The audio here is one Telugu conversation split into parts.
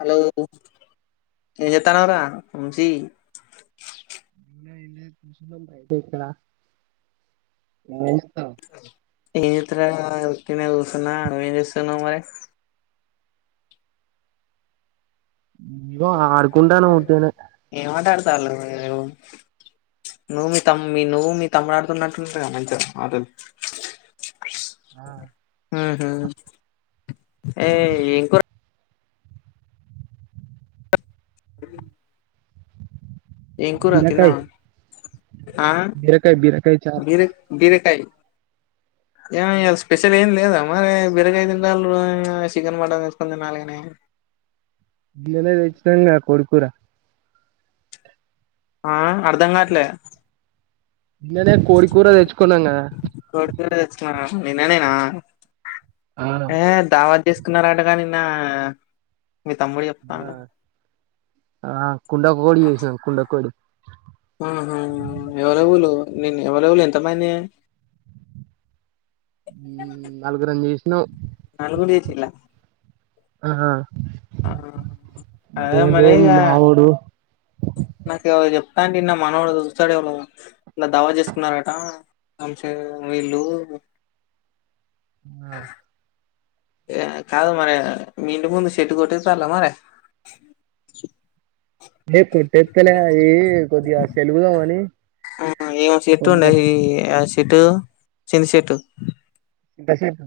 హలో ఏం చేస్తున్నావ్ రా బుజ్జి [unintelligible] ఏ ఇ ఉత్తగనే కూర్చున్న నువ్వేం చేస్తున్నావ్ మరి ఇగో ఆడుకుంటున్నాం ఉత్తిగానే [unintelligible] నువ్వు మీ తమ్ మీ నువ్వు మీ తమ్ముడు ఆడుతున్నట్టుంది కదా మంచిగా ఆటలు ఆ మ్మ్ ఏ ఎం కూర మ్ ఎం కూర బీరకాయ్ తినవ ఆ బీరకాయ్ బీరకాయ్ చార్ బిరక్ బిరక్ ఏ ఏ ఇయ్యాల స్పెషల్ ఏం లేదా మరి బిరకయ తింటలు చికెన్ మటన్ చేసుకొని తినాలి కానీ నిన్ననే తెచ్చినం కదా కోడి కూర ఆ అర్ధంగాట్లే నీన్ననే కోడి కూర తెచ్చుకున్నాం కదా నీన్ననే తెచుకున్నారా నిన్ననేేనా ఆ ఏ దావాత్ చే తెచ్చుసుకున్నారటగా నిన్న మీ తమ్ముడు చెప్తాడు ఆ కుండకోడి చేసము కుండకోడి నిన్ ఎవరెవరు ఎంతమంది నాలుగురంజీష్ను నాలుగుడి చేచ్చిలా ఆ అదే ఏదో మరి ఇగ మావోడు నాకెవరో చెప్తా అంటే విన్న మనోడు చూస్తాడు ఇలా దావత్ చేసుకున్నారట అంశ వీళ్ళు ఆ ఏ కాదు మరి మీ ఇంటి ముందు చెట్టు కొట్టే చాల మరి ఏ కొట్టేల ఈ కొద్దిగా సెలుగుదామాని ఆ ఏమ చెట్టు ఉండ ఆ చెట్టు చిన్న చెట్టు ఇంతసేపు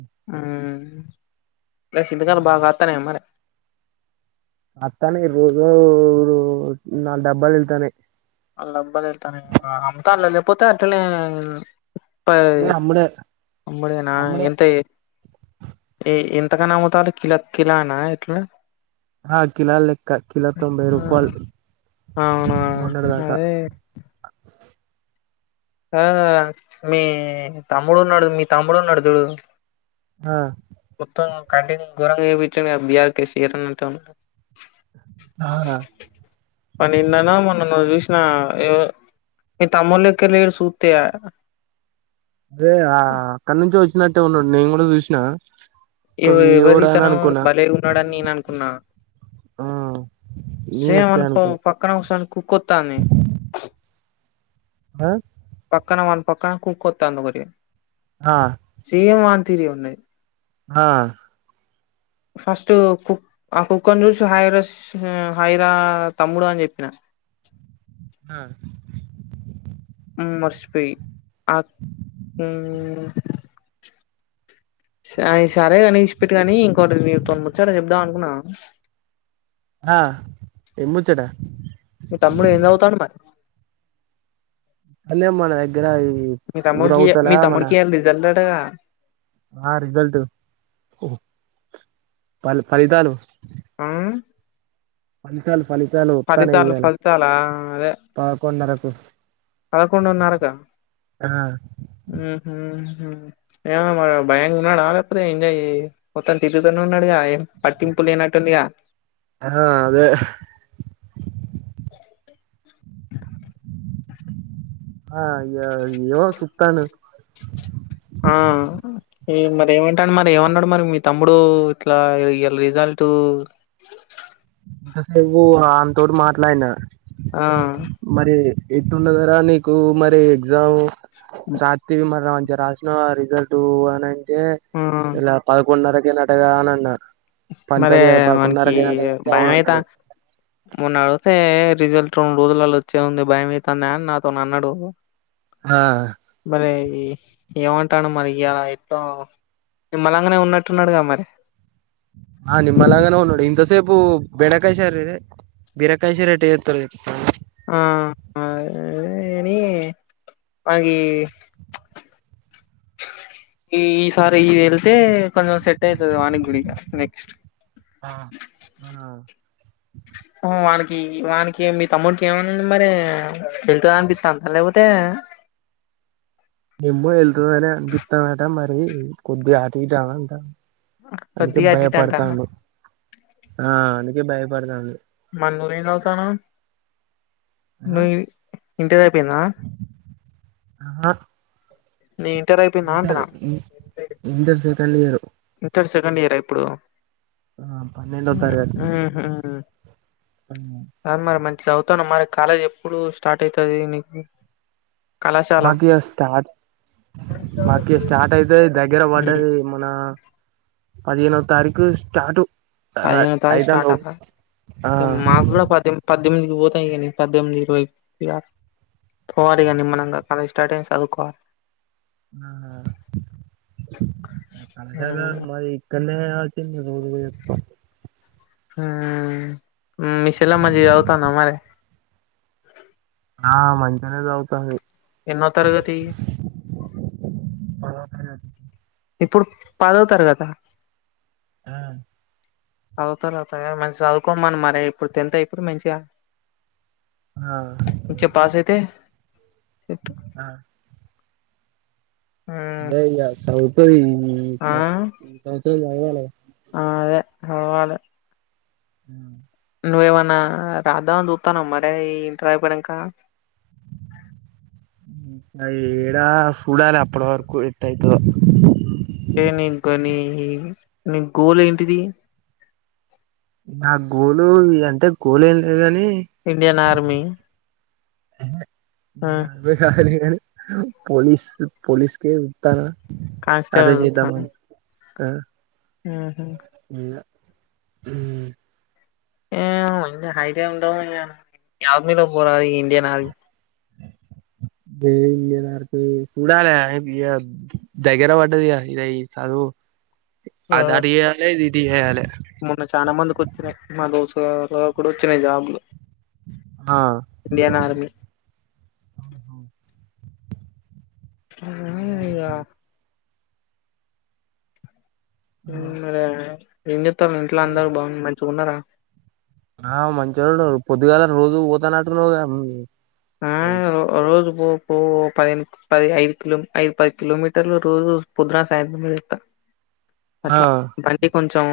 ఆ చింతకాయలు బాగా కతనాయ మరి అత్తానే రోజు ఊరు నాలుగు డబ్బాలు వెళ్తానే డబ్బాలు లేతనే అంతా అలా లేకపోతే అట్నే ప అమ్ముడే అమ్ముడినా అమ్ముడే ఎంత ఎ ఎం ఎత్తక నా అమ్ముతారు కిలా కిలా ఎట్లనే హ కిలా లక్క కిలా తొంబై రూపాల్ మ సరే ఆ మీ తమ్ముడు ఉన్నాడు మీ తమ్ముడున్నడుదుడు ఆ మొత్తం కటింగ్ గోరంగా ఏయిపించుడు కదా బిఆర్ కేశిఆర్ అని అంటాను. ఆ నిన్న నో మొన్ననో చూ సిన ఏవో మీ తమ్ముడి లెక్కలేడు చూత్తే అదే ఆ అక్కడ నుంచి వచ్చినట్టే ఉన్నడు నేను కూడా చూసినా ఇవి ఎవరితను భలే ఉన్నాడని నేను అనుకున్నా ఆ నేను సేమ వచ్చా అనుకో అనుకున్నా పక్కన కూసోని కుక్కొత్తాని పక్కన పనుకో అక్క కుక్క ఆతాండి ఒకటి ఆ ఏమ్ వానీ తీరేఉన్నాయి. ఆ ఫస్ట్ కు ఆ కుక్కన్ జూస్ హైరాస్ హైరా తమ్ముడు అని చెప్పిన చి ఆ మ్ మర్చిపోయి ఆ ఉ సాయ్ సరేగాని ఇసిపెట్టు కాని ఇంకోటి నీతో ముచ్చట చెప్దాం అనుకున్నా ఆ ఏం ముచ్చట? మీ తమ్ముడు ఏం చదుతన్ మరి? అదే మన దగ్గర ఈ మీ తమ్ముడికి ఊరవుతల మీ మన తమ్ముడికి రిజల్ట్ అంట గా ఆ రిజల్ట్ వాళ్లు ఫలితాలు ఆ ఫలితాలు ఫలితాలు ఫలితాలు వస్తానేయాల ఫలితాలా పాకున్నరకు పదకొండన్నరకా ఆహు ఏమొ మరి భయంగా ఉన్నాడ లేపోతే ఏంజాయ్ మొత్తాం తిరుగుతూనే ఉన్నాడుగ ఏ పట్టి ఉప్పు లేనట్టుందిగా ఆ అదే చుత్తన్నాను ఆ అయ్య యొ సుత్తాను ఆ ఎం మరి ఏమంటాడి మరి ఏమన్నాడు మరి మీ తమ్ముడు ఇట్లా ఇయల రిజల్ట్ ఇంతసేపు ఆనతోటి మాట్లాడిన ఆ ఎట్టున్నది రా నీకు మరి ఎగ్జామ్ హ్మ్. రాతివి మారయ్ ఇగ రాసినావ ఆ రిజల్ట్ అని అంటే ఆ ఇలా పదకొండున్నరకే నటగా అని అన్నారు. మరి మనకి అంటే భయం అవును అయిదా అన్నాడు మొన్న అడుతే రిజల్ట్ రెండు రోజులలో వచ్చే ఉంది భయమయితాందా అని నాతో అన్నాడు ఆ మరి ఈ ఏమంటాన్ మరి ఇయాల ఎట్ నిమ్మలంగానే ఉన్నట్టు ఉన్నాడుగా మరి ఆ నిమ్మల్లంగానే ఉండడు ఇంతసేపు బెండకాయ శారు ఇడే బీరకాయసరేట్ ఏత్తరో చెప్పవా ఆ అని అంగి ఈ ఈ సారి ఇది వెళ్తే కొంచం సెట్ అయితది వానికి గుడిగా నెక్స్ట్ ఆ ఆ వానికి వానికి మీ తమ్ముడికి ఏమైంద మరి వెళ్తద అనిపిత్తాం లేపోతే ఎమ్మో వెళ్తదనే అనిపిత్తాందట మరి కొద్ది అటు ఇటు అంటా అందుకే కొద్దిగా అటు ఇటు అంటాందా భయపడతాండు ఆ అందుకే భయపడతాన్ మన్నూరు ఏం చవుతానావ్ ఆ నువ ఇంటి పెనా ఆహా inter inter second year inter second year ఇప్పుడు ఆ పన్నెండో తరగతి హుహు మరి మం చదువుతాను మరి కాలేజ్ ఎప్పుడు స్టార్ట్ అయితది నీకు కళాశాల మాకు ఇ స్టార్ట్ మాకి స్టార్ట్ అయితే దగ్గర ఉమ్ పడ్డది మన పదేనో తారీకు స్టార్ట్ పదిహేను తారీకు స్టార్ట్ ఆ అ మాగూడా పద్దెమ్ పద్దెమికి పోత ఇగానీ పద్దెంది ఇరవై పోవాలి ఇగ నిమ్మనంగా కద స్టార్ట్ అయింది చదువుకోవాల ఆ కళాశాల మాది ఇక్కన్నే ఉరు చెత్తమ్ మీషెలా మంచి అవుతన్నా మరి ఆ మంచిగనే జవుతాంది ఎన్నో తరగతి ఆ ఇప్పుడు పదోతరగతా ఆ చదువుతారు అవుతా మంచిగ చదువుకోమని మరి ఇప్పుడు టెన్త్ అయిపో మంచిగా ఆ చిగ పాస్ అయితే ఆ ఉమ్ [unintelligible] చదువుకో ఈ ఆ కాయాల హవాలా హ నువ్వేమన్నా రాద్దాం అని చూత్తాన మరి ఇంటర్ అయిపోయినంక ఏడా సూడాల అప్పడు వరకు ఎట్టయిద్దో ఏ నీ గొనీ నీ గోల్ ఏంటిది నా గోలు అంటే గోల్ ఏం లేదు అని ఇండియన్ ఆర్మీ ఆ ఇ కాాలను పోలీసు పోలీసు కేత కాన్స్టేల్ ఎల్తారు ఆ ఆహ ఉ ఏ హైతే ఉంటాము ఆర్మీలో పోరాలి ఇండియన్ ఆర్మీ ఏదకు సూడాల భయ దగ్గర వాట్టదిగా సాధ ఆ చేయాలే మొన్న చాలా మందికి వచ్చినాయి మా దోస్తు కూడాడు వచ్చినయి జాబ్లు ఆ ఇండియన్ ఆర్మీ లే ఇగ మరే ఏం చెప్తారు ఇంట్లో అందరు బాగుంది మంచిగా ఉన్నారా ఆ మంచి రోడు పొద్దుగాల రోజు పోతన్నటు నువ్వు ఆ ర రోజ బో ఇ పది పది ఐదు క ఐదు పది కిమీటర్ల రోజు పదున సాయంత్రమ ఆ అట్లా బండి కొంచెం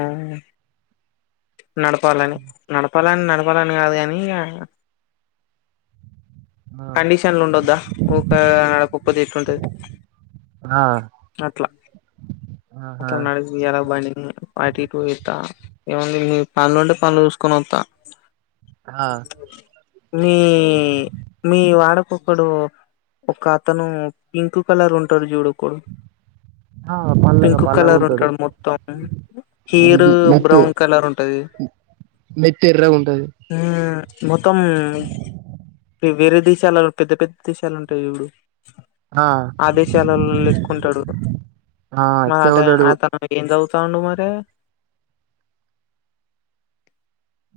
నడపాలని నడ నప్పాలని నడపాలని కాదు కాని ఇక కండిషన్లు ఉండద్దా ఊకా నడకప్పది ఎట్లుంటది ఆ ఆహా అ న వియాల బండి అట్టి ఇట్టు తిత ఏమంది మీ పనులు ఉంటే పనులు చూసుకొని వస్తా ఆ మీ మీ వాడకక్కడు ఒక అతను పింక్ కలర్ ఉంటాడు చూడు కుడు ఆ పల్లగా పింక్ పల్లగా కలర్ ఉంటాడు మొత్తం హీరు బ్రౌన్ కలర్ ఉంటది మెత్తెర్రగా ఉంటది ఉమ్ మొత్తం వేరే దేశాలు పెద్ద పెద్ద దేశాలు ఉంటాయి ఎప్పుడు ఆ ఆదేశాలలో లెక్కుంటాడు ఆ ఇట్నే మాట ఉంటాడు ఆతను ఏం దవు తాండూ మరే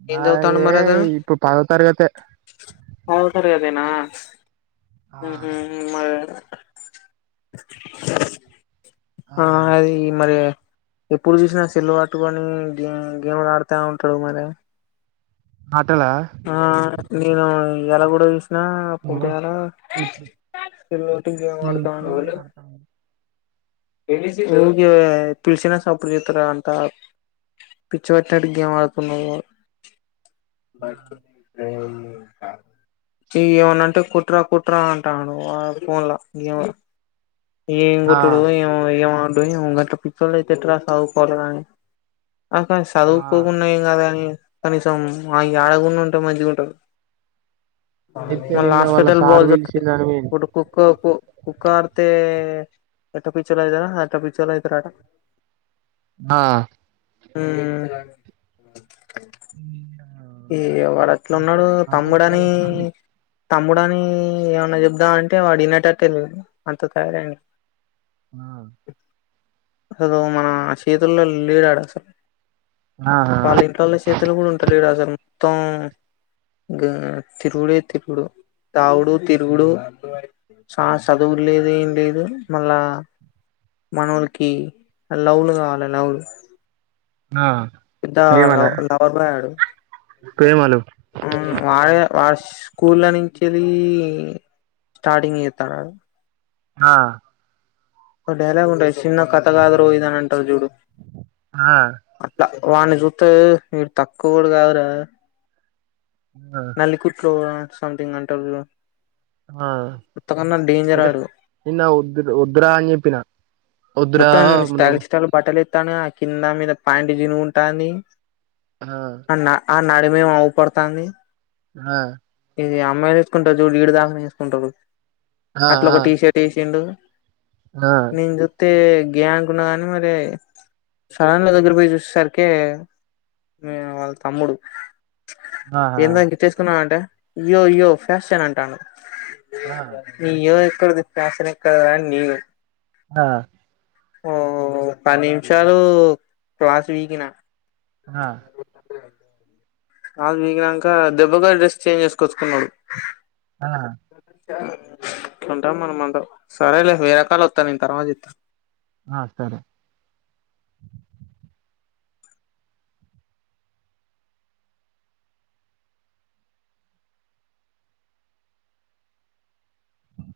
నా ఏ ఇప్పు పదో తరగతే అవు సరి అదేనా ఆ ఉహు మ ఆ అది మరి ఎప్పుడు చూసినా సెల్ పట్టుకొని గే గేమ్లు ఆడుతా ఉంటాడు మరి అతలా ఆ నేను ఇయాల కూడా నా అప్పు ఇప్పుడు చాలటి గేమ్ నువ్వు ఆడుతామ ఇప్పుడు కూడా వాళ్ళు ఆడతాను పిలిసిన సప్పుడు చేతార అంట పిచ్చు పచ్చనాటు గేమ్ ఆడుతున్న ఇవి ఏమన్నా అంటే కుట్రా కుట్రా అంటాను ఫోన్ లా ఏం ఆ కొట్టుడో ఇ ఏమో ఉ పితే ఎట్రా ఓ పోరగాని అక్క ఆ చదువుకోకున్నా ఏం కాదు కానీ కనీసం ఆ ఆడకుండా ఉంటే మంచిగా ఉంటారు అయితే నిన్న వాళ్ళ హస్పిటల్ సార్ బల్ చె పిలిచిండని పోయిన కుక్క కుక్క కార్తే ఎట్ట పిచోళ్లు అట పిచోళ్లు అరా ఆట ఆ ఉ ఉ ఈ వాడు అట్లు ఉన్నాడు తమ్ముడు అని తమ్ముడు అని ఏమన్నా చెబదాం అంటే వాడు వినేటట్టే లేడు అంత తయారయిండు ఆ అసలు మన చేతుల్లో లేడాడు అసలు ఆహా వాళ్ళ ఇంట్లో వాళ్ళ సేతులు కూడా ఉంటలేడు అసలు మొత్తం గ తిరుగుడే తిరుగుడు తావుడు తిరుగుడు సా చదువు లేదు ఏం లేదు మళ్ళా మనవులకి [unintelligible] కావాలి ఆ పెద్ద ప్రేమళ లవ్ లవర్ బాయ్ ఆడు ప్రేమలు వాడే వాడు స్కూల్ల నుంచి వెల్లీ స్టార్టింగ్ ఏత్తానాడు ఆ ఒ డైలాగు ఉంటయి చిన్న కథ కాదురో ఇదని అంటరు చూడు ఆ అ వాన్ని జూత్తే మీరు తక్కువ కూడా కావురా ఆ నల్లికుట్లో సంథింగ్ అంటరు జూడు ఆ ఇద నిన్న ఉద్ వద్దురా అని చెప్పిన వద్దురా మొత్తం నువ్వు స్టైల్ స్టైల్ బట్టలే ఆ కింద మీద పాంటు జినుగుంటాని ఆ అన్నా ఆన్నాడేమో మేమువు పడతాంది ఆ ఇది అమ్మాయిలు ఏసుకుంటారు జూడు ఇడిదాంకనే ఏసుకుంటారు ఆ అట్ల ఒక ఆ టీషర్ట్ వేసిండు ఆ నే అయితే గే అనుకున్న గాని మరి సడన్గా దగ్గరి పోయి చూసే సరికే వాళ్ళ తమ్ముడు ఆహా ఎందో గిచ్చేసుకున్నావ అంట ఇయ్యో ఇయ్యో ఫ్యాషన్ అంటాను ఆ ఇయ్యో టార్చర్ ఎక్కడ [unintelligible] ఆ ఓ పది నిమిషాలు క్లాస్ వీకిిన హా కాల్ పీకినంక దెబ్బగా డ్రెస్ చేంజ్ చేసుకచ్చుకున్నాడు ఆ ఇట్ల ఉంటాం మన అంట సరేలే వేరే కాల్ వత్తాం నేని తర్వాత చెత్త ఆ సరే